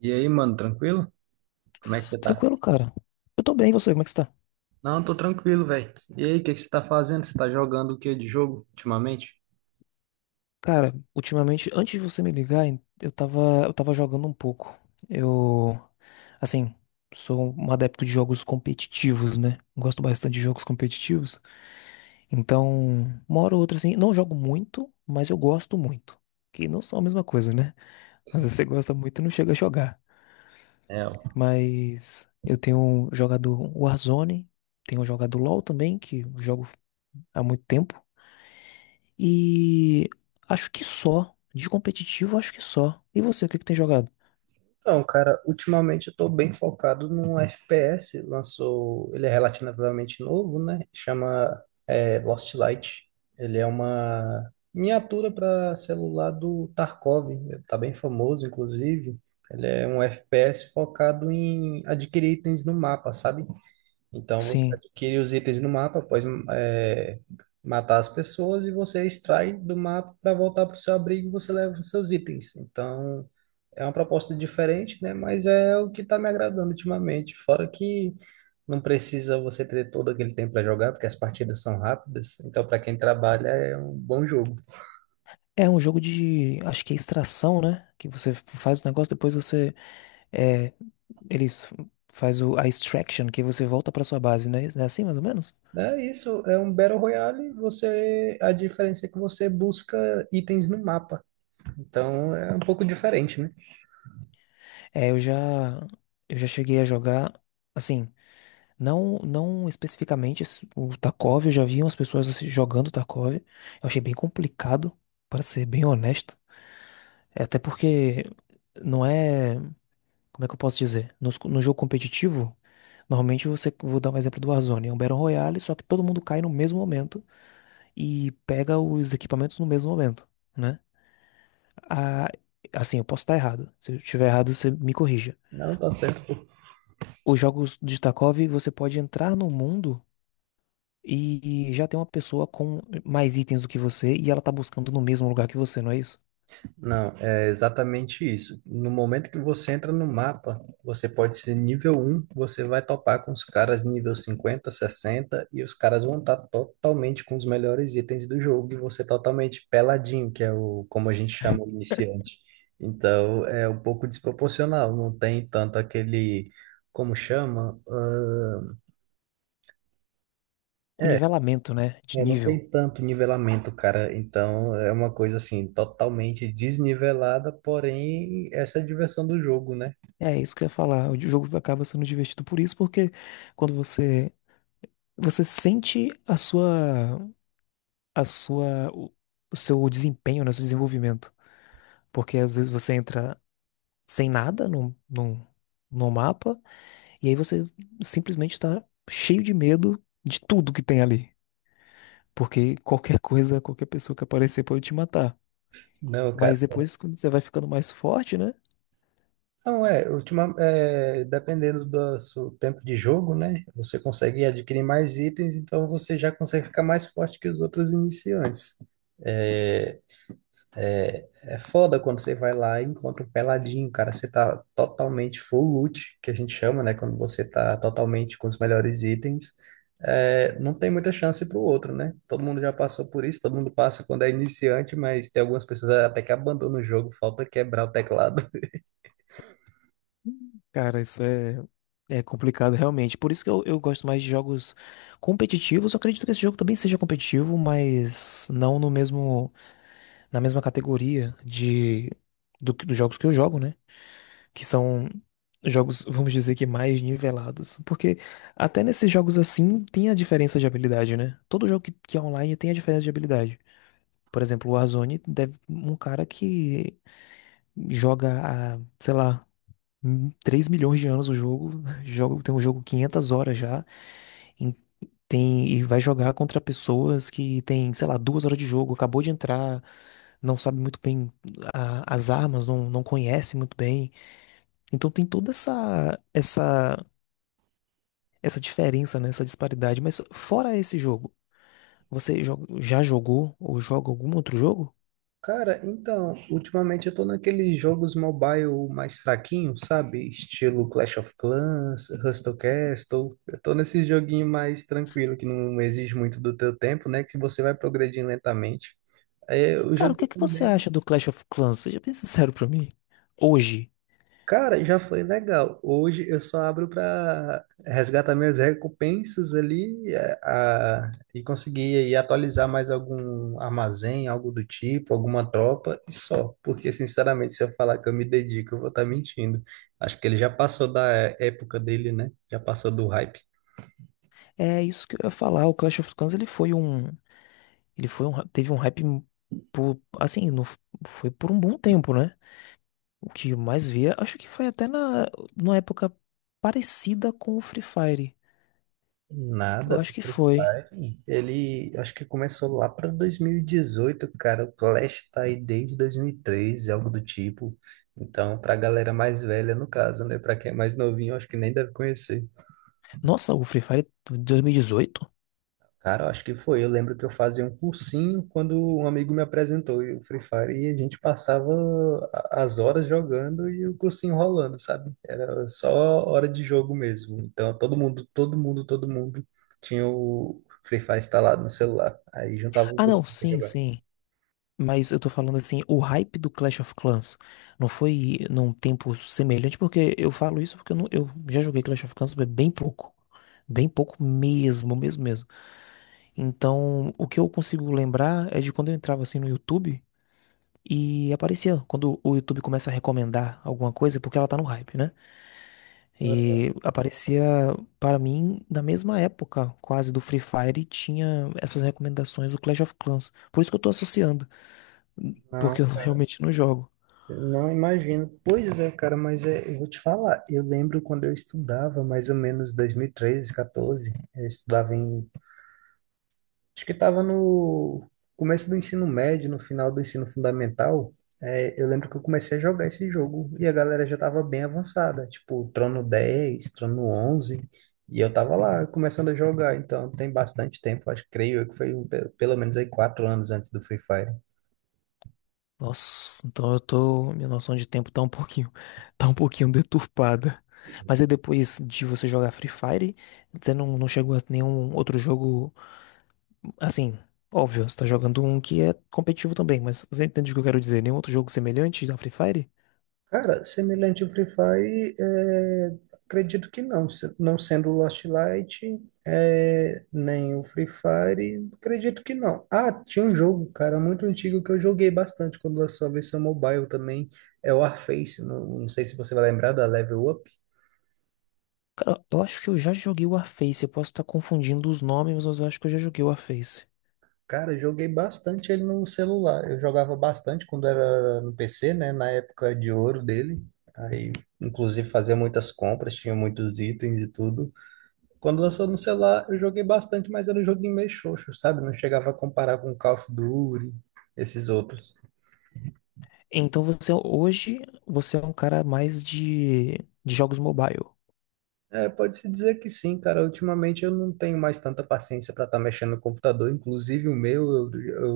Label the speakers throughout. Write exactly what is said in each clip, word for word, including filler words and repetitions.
Speaker 1: E aí, mano, tranquilo? Como é que você tá?
Speaker 2: Tranquilo, cara. Eu tô bem, e você, como é que você tá?
Speaker 1: Não, tô tranquilo, velho. E aí, o que que você tá fazendo? Você tá jogando o que de jogo ultimamente?
Speaker 2: Cara, ultimamente, antes de você me ligar, eu tava, eu tava jogando um pouco. Eu, assim, sou um adepto de jogos competitivos, né? Gosto bastante de jogos competitivos. Então, uma hora ou outra, assim, não jogo muito, mas eu gosto muito. Que não são a mesma coisa, né? Às vezes você gosta muito e não chega a jogar.
Speaker 1: É, ó.
Speaker 2: Mas eu tenho jogado Warzone, tenho jogado LoL também, que eu jogo há muito tempo. E acho que só. De competitivo, acho que só. E você, o que que tem jogado?
Speaker 1: Então, cara, ultimamente eu tô bem focado num F P S, lançou, ele é relativamente novo, né? Chama é, Lost Light. Ele é uma miniatura para celular do Tarkov, tá bem famoso, inclusive. Ele é um F P S focado em adquirir itens no mapa, sabe? Então você
Speaker 2: Sim.
Speaker 1: adquire os itens no mapa após é, matar as pessoas e você extrai do mapa para voltar para o seu abrigo e você leva os seus itens. Então é uma proposta diferente, né? Mas é o que está me agradando ultimamente. Fora que não precisa você ter todo aquele tempo para jogar, porque as partidas são rápidas. Então para quem trabalha é um bom jogo.
Speaker 2: É um jogo de. Acho que é extração, né? Que você faz o negócio, depois você. É, ele f- faz o, a extraction, que você volta pra sua base, né é, é assim, mais ou menos?
Speaker 1: É isso, é um Battle Royale. Você, a diferença é que você busca itens no mapa. Então é um pouco diferente, né?
Speaker 2: É, eu já. Eu já cheguei a jogar. Assim, não, não especificamente esse- o Tarkov, eu já vi umas pessoas assim, jogando Tarkov. Eu achei bem complicado, para ser bem honesto. É, até porque não é. Como é que eu posso dizer? Nos- No, jogo competitivo, normalmente você, vou dar um exemplo do Warzone, é um Battle Royale, só que todo mundo cai no mesmo momento e pega os equipamentos no mesmo momento, né? Ah, assim, eu posso estar errado. Se eu estiver errado, você me corrija.
Speaker 1: Não tá certo.
Speaker 2: Os jogos de Tarkov, você pode entrar no mundo e já tem uma pessoa com mais itens do que você e ela tá buscando no mesmo lugar que você, não é isso?
Speaker 1: Não, é exatamente isso. No momento que você entra no mapa, você pode ser nível um, você vai topar com os caras nível cinquenta, sessenta e os caras vão estar totalmente com os melhores itens do jogo, e você totalmente peladinho, que é o como a gente chama o iniciante. Então, é um pouco desproporcional, não tem tanto aquele, como chama?
Speaker 2: O nivelamento, né? De
Speaker 1: É, não
Speaker 2: nível.
Speaker 1: tem tanto nivelamento, cara. Então é uma coisa assim, totalmente desnivelada, porém essa é a diversão do jogo, né?
Speaker 2: É isso que eu ia falar. O jogo acaba sendo divertido por isso, porque quando você você sente a sua, a sua, o, o seu desempenho, né, o seu desenvolvimento. Porque às vezes você entra sem nada no, no, no mapa e aí você simplesmente está cheio de medo de tudo que tem ali. Porque qualquer coisa, qualquer pessoa que aparecer pode te matar.
Speaker 1: Não,
Speaker 2: Mas
Speaker 1: cara.
Speaker 2: depois, quando você vai ficando mais forte, né?
Speaker 1: Não, é, ultima, é, dependendo do seu tempo de jogo, né? Você consegue adquirir mais itens, então você já consegue ficar mais forte que os outros iniciantes. É, É, é foda quando você vai lá e encontra um peladinho, cara. Você tá totalmente full loot, que a gente chama, né? Quando você tá totalmente com os melhores itens, é, não tem muita chance pro outro, né? Todo mundo já passou por isso, todo mundo passa quando é iniciante, mas tem algumas pessoas até que abandonam o jogo, falta quebrar o teclado.
Speaker 2: Cara, isso é, é complicado realmente. Por isso que eu, eu gosto mais de jogos competitivos. Eu acredito que esse jogo também seja competitivo, mas não no mesmo. Na mesma categoria de do, que- dos jogos que eu jogo, né? Que são jogos, vamos dizer que mais nivelados. Porque até nesses jogos assim tem a diferença de habilidade, né? Todo jogo que, que é online tem a diferença de habilidade. Por exemplo, o Warzone deve um cara que joga há, sei lá, hum, três milhões de anos o jogo, joga, tem um jogo quinhentas horas já, em- Tem, e vai jogar contra pessoas que tem, sei lá, duas horas de jogo, acabou de entrar, não sabe muito bem a- as armas, não, não conhece muito bem. Então tem toda essa, essa, essa diferença, né, essa disparidade. Mas fora esse jogo, você jo- já jogou ou joga algum outro jogo?
Speaker 1: Cara, então, ultimamente eu tô naqueles jogos mobile mais fraquinhos, sabe? Estilo Clash of Clans, Hustle Castle. Eu tô nesses joguinhos mais tranquilo, que não exige muito do teu tempo, né? Que você vai progredindo lentamente. É, o
Speaker 2: Cara, o que
Speaker 1: jogo
Speaker 2: é que você
Speaker 1: também.
Speaker 2: acha do Clash of Clans? Seja bem sincero pra mim. Hoje,
Speaker 1: Cara, já foi legal. Hoje eu só abro para resgatar minhas recompensas ali eh, a- e conseguir aí atualizar mais algum armazém, algo do tipo, alguma tropa e só. Porque, sinceramente, se eu falar que eu me dedico, eu vou estar mentindo. Acho que ele já passou da época dele, né? Já passou do hype.
Speaker 2: é isso que eu ia falar. O Clash of Clans, ele foi um, ele foi um, teve um hype por, assim, não f- foi por um bom tempo, né? O que eu mais via, acho que foi até na, numa época parecida com o Free Fire. Eu
Speaker 1: Nada,
Speaker 2: acho
Speaker 1: o
Speaker 2: que
Speaker 1: Free
Speaker 2: foi.
Speaker 1: Fire, ele acho que começou lá para dois mil e dezoito, cara. O Clash tá aí desde dois mil e treze, algo do tipo. Então, pra galera mais velha, no caso, né? Pra quem é mais novinho, acho que nem deve conhecer.
Speaker 2: Nossa, o Free Fire de dois mil e dezoito?
Speaker 1: Cara, eu acho que foi. Eu lembro que eu fazia um cursinho quando um amigo me apresentou e o Free Fire e a gente passava a- as horas jogando e o cursinho rolando, sabe? Era só hora de jogo mesmo. Então todo mundo, todo mundo, todo mundo tinha o Free Fire instalado no celular. Aí juntava os
Speaker 2: Ah, não,
Speaker 1: grupos pra
Speaker 2: sim,
Speaker 1: jogar.
Speaker 2: sim. Mas eu tô falando assim, o hype do Clash of Clans não foi num tempo semelhante, porque eu falo isso porque eu, não- eu já joguei Clash of Clans bem pouco. Bem pouco mesmo, mesmo, mesmo. Então, o que eu consigo lembrar é de quando eu entrava assim no YouTube e aparecia, quando o YouTube começa a recomendar alguma coisa, é porque ela tá no hype, né?
Speaker 1: Ah,
Speaker 2: E aparecia para mim na mesma época, quase do Free Fire, e tinha essas recomendações do Clash of Clans. Por isso que eu tô associando, porque
Speaker 1: Não,
Speaker 2: eu realmente não jogo.
Speaker 1: não imagino. Pois é, cara, mas é, eu vou te falar. Eu lembro quando eu estudava, mais ou menos dois mil e treze, quatorze, eu estudava em Acho que estava no começo do ensino médio, no final do ensino fundamental. É, eu lembro que eu comecei a jogar esse jogo e a galera já estava bem avançada, tipo Trono dez, Trono onze, e eu tava lá começando a jogar, então tem bastante tempo, acho, creio eu que foi um pe- pelo menos aí quatro anos antes do Free Fire.
Speaker 2: Nossa, então eu tô, minha noção de tempo tá um pouquinho, tá um pouquinho deturpada. Mas aí depois de você jogar Free Fire, você não, não chegou a nenhum outro jogo, assim, óbvio, você tá jogando um que é competitivo também, mas você entende o que eu quero dizer? Nenhum outro jogo semelhante ao Free Fire?
Speaker 1: Cara, semelhante ao Free Fire, é, acredito que não. Se- Não sendo o Lost Light, é, nem o Free Fire, acredito que não. Ah, tinha um jogo, cara, muito antigo que eu joguei bastante quando lançou a versão mobile também. É o Warface. Não, não sei se você vai lembrar da Level Up.
Speaker 2: Cara, eu acho que eu já joguei o Warface. Eu posso estar confundindo os nomes, mas eu acho que eu já joguei o Warface.
Speaker 1: Cara, eu joguei bastante ele no celular. Eu jogava bastante quando era no P C, né? Na época de ouro dele. Aí, inclusive, fazia muitas compras, tinha muitos itens e tudo. Quando lançou no celular, eu joguei bastante, mas era um joguinho meio xoxo, sabe? Não chegava a comparar com Call of Duty, esses outros.
Speaker 2: Então você hoje você é um cara mais de, de jogos mobile.
Speaker 1: É, pode-se dizer que sim, cara. Ultimamente eu não tenho mais tanta paciência para estar mexendo no computador. Inclusive o meu eu,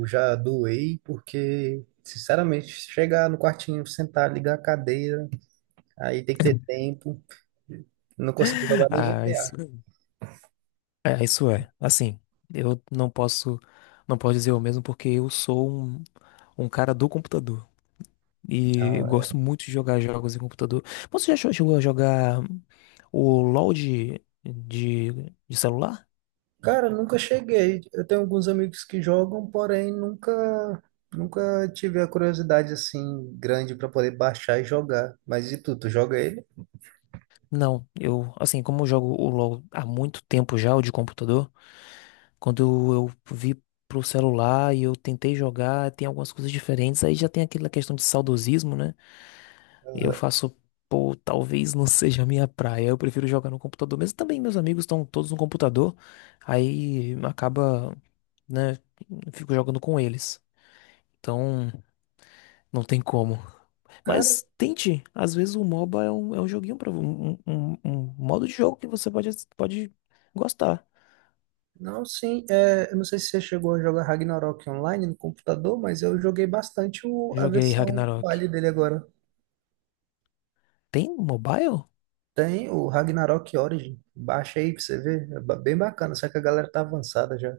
Speaker 1: eu já doei, porque, sinceramente, chegar no quartinho, sentar, ligar a cadeira, aí tem que ter tempo. Não consigo jogar nem
Speaker 2: Ah,
Speaker 1: G T A.
Speaker 2: isso é, isso é. Assim, eu não posso não posso dizer o mesmo porque eu sou um, um cara do computador e eu
Speaker 1: Não,
Speaker 2: gosto muito de jogar jogos em computador. Você já cho- chegou a jogar o LoL de, de, de celular?
Speaker 1: Cara, nunca cheguei. Eu tenho alguns amigos que jogam, porém nunca nunca tive a curiosidade assim grande para poder baixar e jogar. Mas e tu, tu joga ele?
Speaker 2: Não, eu, assim, como eu jogo o LoL há muito tempo já, o de computador, quando eu vi pro celular e eu tentei jogar, tem algumas coisas diferentes, aí já tem aquela questão de saudosismo, né? E eu
Speaker 1: Aham.
Speaker 2: faço, pô, talvez não seja a minha praia, eu prefiro jogar no computador, mas também meus amigos estão todos no computador, aí acaba, né, fico jogando com eles. Então, não tem como.
Speaker 1: Cara,
Speaker 2: Mas tente, às vezes o MOBA é um, é um joguinho para um, um, um modo de jogo que você pode, pode gostar.
Speaker 1: não, sim, é, eu não sei se você chegou a jogar Ragnarok online no computador, mas eu joguei bastante o, a
Speaker 2: Joguei
Speaker 1: versão
Speaker 2: Ragnarok.
Speaker 1: mobile dele agora.
Speaker 2: Tem mobile?
Speaker 1: Tem o Ragnarok Origin, baixa aí pra você ver, é ba- bem bacana, só que a galera tá avançada já.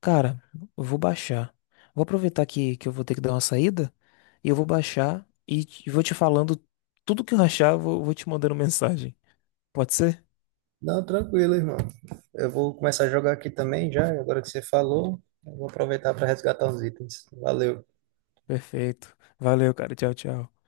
Speaker 2: Cara, eu vou baixar. Vou aproveitar que, que eu vou ter que dar uma saída e eu vou baixar e te- vou te falando tudo que eu achar, vou, vou te mandando mensagem. Pode ser?
Speaker 1: Não, tranquilo, irmão. Eu vou começar a jogar aqui também já, agora que você falou, eu vou aproveitar para resgatar uns itens. Valeu.
Speaker 2: Perfeito. Valeu, cara. Tchau, tchau.